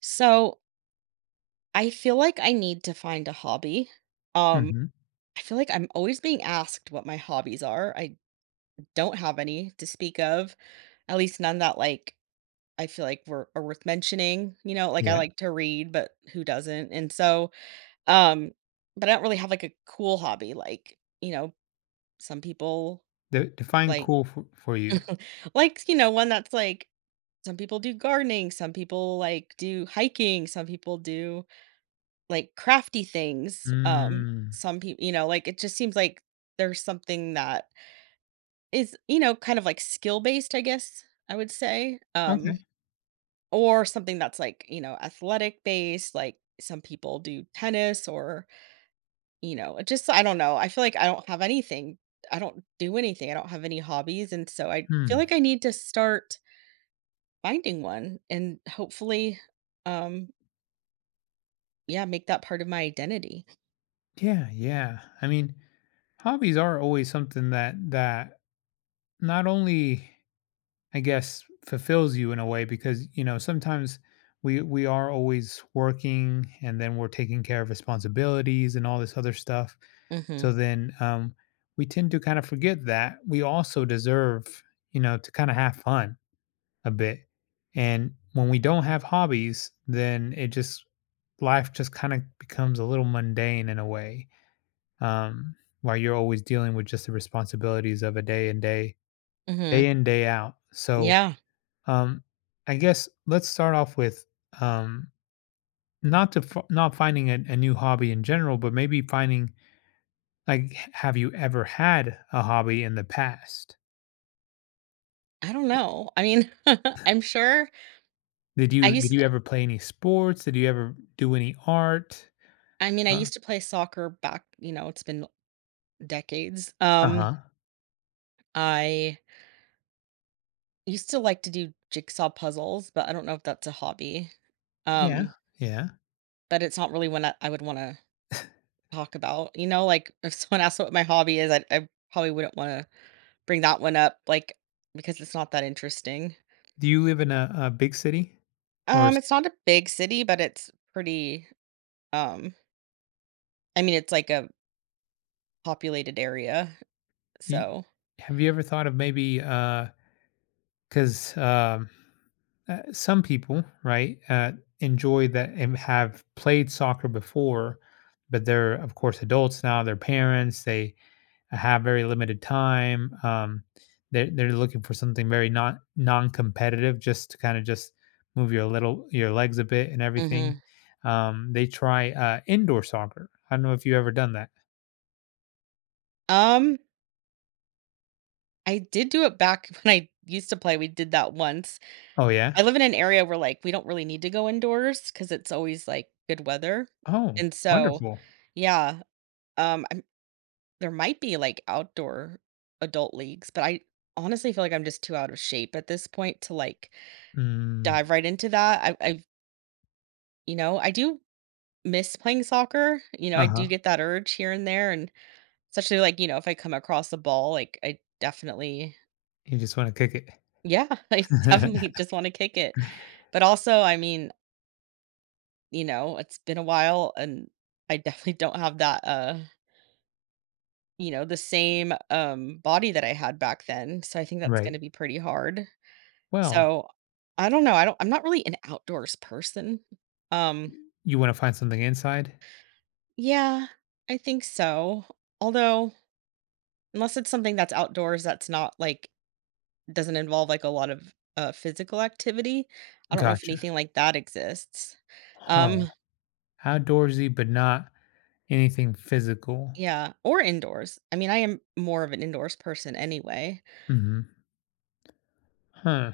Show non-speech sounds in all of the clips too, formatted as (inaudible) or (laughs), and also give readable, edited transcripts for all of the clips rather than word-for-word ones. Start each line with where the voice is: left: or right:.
right: So I feel like I need to find a hobby. Um,
left: Mhm.
right: I feel like I'm always being asked what my hobbies are. I don't have any to speak of, at least none that like I feel like were are worth mentioning. You know, like I
left: Yeah.
right: like to read, but who doesn't? Um, but I don't really have like a cool hobby. Like you know, some people
left: De define
right: like
left: cool for you.
right: like you know one that's like some people do gardening, some people like do hiking, some people do like crafty things.
left: Mm,
right: Some people, you know, like it just seems like there's something that is, you know, kind of like skill based, I guess I would say. Or something that's like, you know, athletic based, like some people do tennis or, you know, it just, I don't know. I feel like I don't have anything. I don't do anything. I don't have any hobbies. And so I feel
left: hmm.
right: like I need to start finding one and hopefully, um, yeah, make that part of my identity.
left: Yeah, yeah. I mean, hobbies are always something that that not only, I guess, fulfills you in a way because, you know, sometimes we are always working and then we're taking care of responsibilities and all this other stuff.
right: hmm
left: So then we tend to kind of forget that we also deserve, you know, to kind of have fun a bit. And when we don't have hobbies, then it just life just kind of becomes a little mundane in a way, um, while you're always dealing with just the responsibilities of a day and day, day
right: hmm.
left: in, day out. So,
right: Yeah.
left: um, I guess let's start off with um, not to f- not finding a new hobby in general, but maybe finding like, have you ever had a hobby in the past?
right: I don't know. I mean, (laughs) I'm sure
left: Did
right: I
left: you did
right: used
left: you ever play any sports? Did you ever do any art?
right: I mean, I
left: Uh
right: used to play soccer back, you know, it's been decades.
left: huh.
right: I used to like to do jigsaw puzzles, but I don't know if that's a hobby.
left: Yeah.
right: Um,
left: Yeah.
right: but it's not really one I would want to talk about. You know, like if someone (laughs) asks what my hobby is, I probably wouldn't want to bring that one up, like because it's not that interesting.
left: Do you live in a big city or
right: It's not a big city, but it's pretty. Um, I mean, it's like a populated area,
left: Y-
right: so.
left: Have you ever thought of maybe because um, some people, right, enjoy that and have played soccer before, but they're of course adults now. They're parents. They have very limited time. They're looking for something very not non-competitive, just to kind of just move your legs a bit and everything.
right: Mhm.
left: They try indoor soccer. I don't know if you ever done that.
right: Um, I did do it back (laughs) when I used to play, we did that once.
left: Oh yeah.
right: I live in an area where, like, we don't really need to go indoors because it's always, like, good weather,
left: Oh,
right: and so
left: wonderful.
right: yeah, I'm there might be, like, outdoor adult leagues, but I honestly feel like I'm just too out of shape at this point to, like, dive
left: Mm,
right: right into that. I You know, I do miss playing soccer, you know, I
left: uh-huh.
right: do get that urge here and there, and especially, like, you know, if I come across a ball, like, I definitely
left: You just wanna kick it.
right: Yeah, (laughs) I
left: (laughs)
right: definitely just wanna kick it. But also, I mean, you know, it's been a while and I definitely don't have that, you know, the same, body that I had back then, so I think that's
left: Right.
right: gonna be pretty hard.
left: Well,
right: So, I don't know, I'm not really an outdoors person. Um,
left: you wanna find something inside?
right: yeah, I think so. Although, unless it's something that's outdoors that's not, like doesn't involve, like, a lot of, physical activity, I don't know if
left: Gotcha.
right: anything like that exists.
left: Huh.
right: Um
left: Outdoorsy, but not anything physical.
right: Yeah, or indoors. I mean, I am more of an indoors person anyway.
left: Mhm. Huh.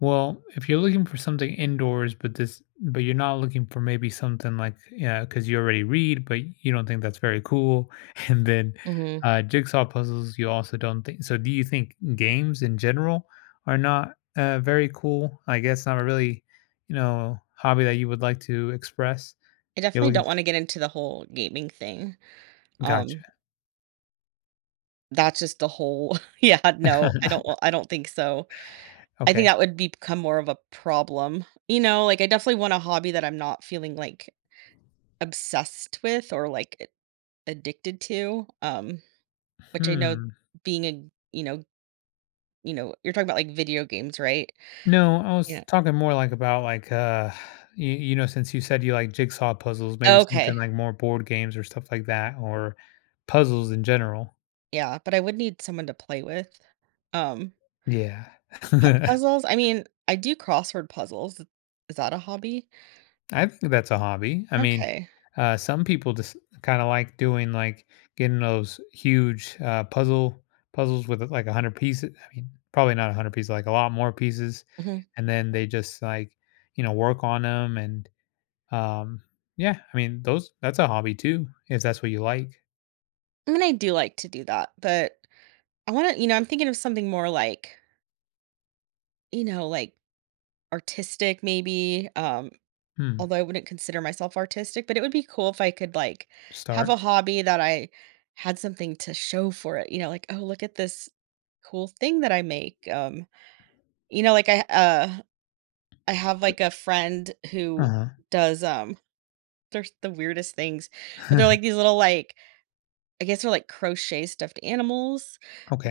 left: Well, if you're looking for something indoors, but this, but you're not looking for maybe something like, yeah, because you already read, but you don't think that's very cool, (laughs) and then
right: Mhm.
left: jigsaw puzzles, you also don't think. So, do you think games in general are not very cool? I guess not a really, you know, hobby that you would like to express.
right: I
left: You're
right: definitely
left: looking
right: don't
left: for.
right: wanna get into the whole gaming thing.
left: Gotcha.
right: Um, that's just the whole (laughs) yeah, no,
left: (laughs)
right: I don't think so. I think
left: Okay.
right: that would be become more of a problem. You know, like, I definitely want a hobby that I'm not feeling, like, obsessed with or, like, a addicted to, which I know
left: Hmm.
right: being a you know you know, you're talking about, like, video games, right?
left: No, I was
right: Yeah.
left: talking more like about you, you know since you said you like jigsaw puzzles, maybe something
right: Okay,
left: like more board games or stuff like that or puzzles in general.
right: yeah, but I would need someone to play with. Um
left: Yeah.
right: Pu
left: (laughs)
right: puzzles? I mean, I do crossword puzzles. Is that a hobby?
left: I think that's a hobby. I mean,
right: Okay.
left: some people just kind of like doing like getting those huge puzzles with like 100 pieces. I mean, probably not 100 pieces, like a lot more pieces
right: Mhm.
left: and then they just like, you know, work on them and Um, yeah, I mean, those that's a hobby too, if that's what you like.
right: I mean, I do like to do that, but I wanna you know, I'm thinking of something more like, you know, like, artistic maybe,
left: Hmm,
right: although I wouldn't consider myself artistic, but it would be cool if I could, like, have a
left: start.
right: hobby that I had something to show for it, you know, like, "Oh, look at this cool thing that I make." You know, like, I have, like, a friend who
left: Uh-huh.
right: does, they're s the weirdest things, but they're like
left: (laughs)
right: these little, like I guess they're like crochet stuffed animals,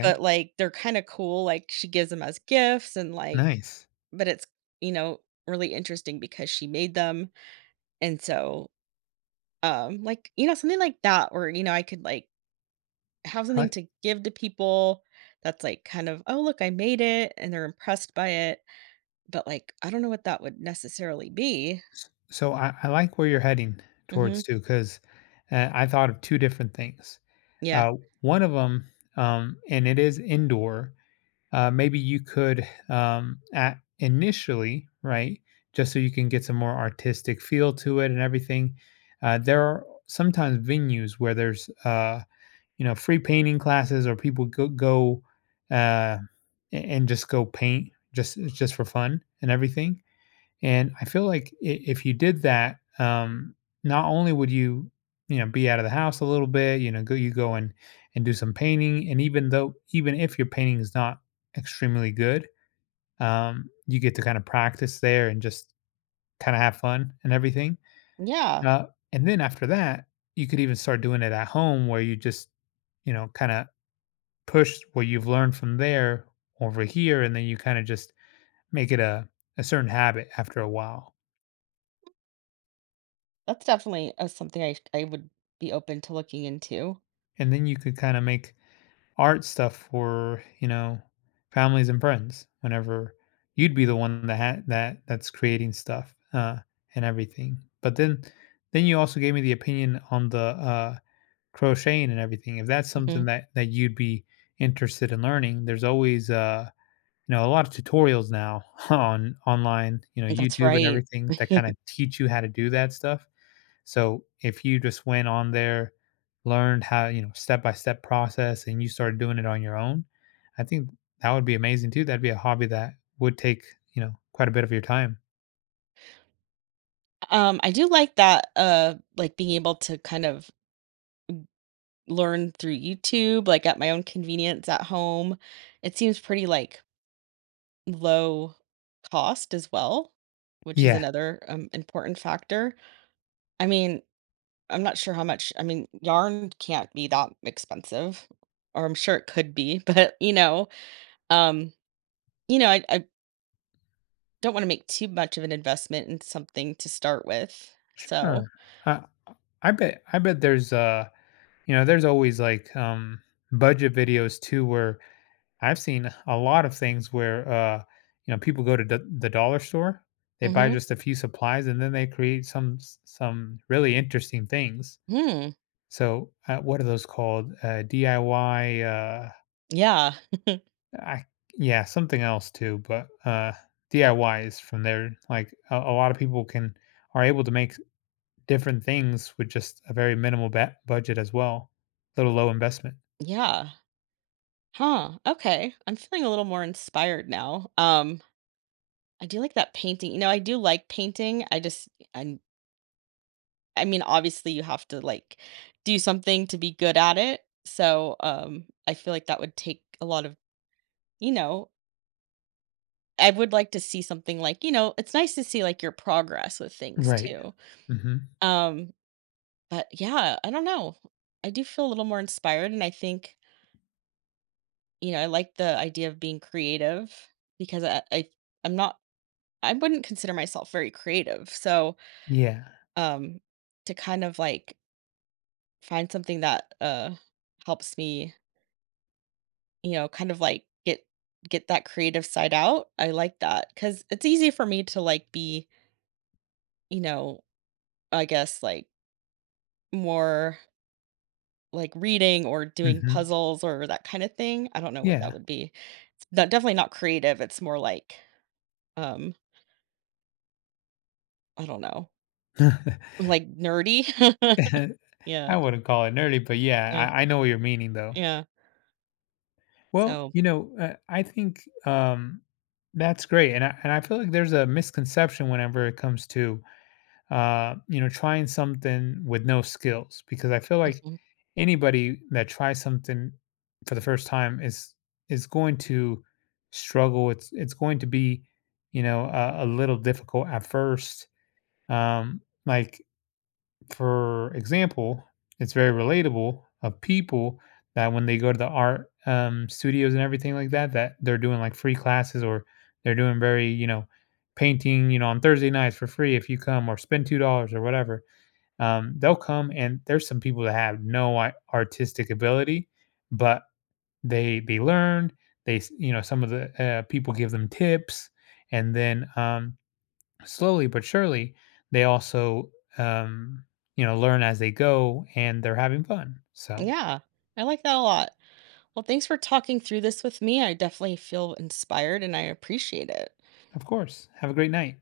right: but, like, they're kinda cool, like, she gives them as gifts and, like
left: nice.
right: but it's, you know, really interesting because she made them, and so, like, you know, something like that or you know, I could, like, have
left: I
right: something
left: like
right: to give to people that's, like, kind of, "Oh, look, I made it," and they're impressed by it, but, like, I don't know what that would necessarily be.
left: s So I like where you're heading towards
right: Mhm.
left: too, 'cause, I thought of 2 different things.
right: Yeah.
left: Uh, One of them. And it is indoor, maybe you could, at initially, right, just so you can get some more artistic feel to it and everything, there are sometimes venues where there's, you know, free painting classes or people go go, a and just go paint just for fun and everything, and I feel like I if you did that, not only would you, you know, be out of the house a little bit, you know, go you go and do some painting, and even if your painting is not extremely good, you get to kinda practice there and just kinda have fun and everything,
right: Yeah.
left: uh, and then after that, you could even start doing it at home where you just, you know, kinda push what you've learned from there over here, and then you kind of just make it a certain habit after a while.
right: That's definitely, something I would be open to looking into.
left: And then you could kind of make art stuff for, you know, families and friends whenever you'd be the one that that that's creating stuff and everything. But then you also gave me the opinion on the crocheting and everything. If that's
right: Mhm.
left: something that that you'd be interested in learning, there's always you know, a lot of tutorials now (laughs) on online, you know,
right: That's
left: YouTube and
right: right.
left: everything that kinda
right: (laughs)
left: teach you how to do that stuff. So, if you just went on there, learned how, you know, step-by-step process and you started doing it on your own, I think that would be amazing too. That'd be a hobby that would take, you know, quite a bit of your time.
right: I do like that, like, being able to kind of learn through YouTube, like, at my own convenience at home. It seems pretty, like, low cost as well, which is
left: Yeah,
right: another, important factor. I mean, I'm not sure how much I mean, yarn can't be that expensive, or I'm sure it could be, (laughs) but, um, you know, I don't wanna make too much of an investment in something to start with,
left: sure.
right: so
left: Uh, I bet there's, you know, there's always, like, budget videos too where I've seen a lot of things where, you know, people go to the dollar store, they buy
right: Mhm.
left: just a few supplies, and then they create some really interesting things.
right: Hmm.
left: So, what are those called? DIY.
right: Yeah.
left: I yeah, something else too, but DIY is from there. Like a lot of people can are able to make different things with just a very minimal budget as well, little low investment.
right: Yeah. Huh, okay. I'm feeling a little more inspired now. I do like that painting, you know, I do like painting, I just I I mean, obviously, you have to, like, do something to be good at it, so, I feel like that would take a lot of you know, I would like to see something like you know, it's nice to see, like, your progress with things
left: Right.
right: too.
left: Hmm.
right: Um But yeah, I don't know. I do feel a little more inspired, and I think you know I like the idea of being creative because I'm not I wouldn't consider myself very creative. So
left: Yeah.
right: um, to kind of like find something that helps me, you know, kind of like get that creative side out. I like that because it's easy for me to like be you know I guess like more like reading or doing
left: Hmm.
right: puzzles or that kind of thing. I don't know what that
left: Yeah.
right: would be not definitely not creative, it's more like, um, I don't know,
left: (laughs)
right: like nerdy. (laughs)
left: (laughs) I
right: Yeah,
left: wouldn't call it nerdy, but
right: yeah,
left: yeah, I know what you're meaning though.
right: yeah.
left: Well,
right: So
left: you know, I think that's great, and I feel like there's a misconception whenever it comes to you know trying something with no skills because I feel like
right: mhm.
left: anybody that tries something for the first time is going to struggle. It's going to be you know a little difficult at first. Like for example, it's very relatable of people that when they go to the art studios and everything like that, that they're doing like free classes or they're doing very, you know, painting, you know, on Thursday nights for free if you come or spend $2 or whatever. They'll come and there's some people that have no artistic ability, but they learned. You know some of the people give them tips, and then slowly but surely, they also, um, you know, learn as they go and they're having fun. So,
right: Yeah, I like that a lot. Well, thanks for talking through this with me, I definitely feel inspired and I appreciate it.
left: of course, have a great night.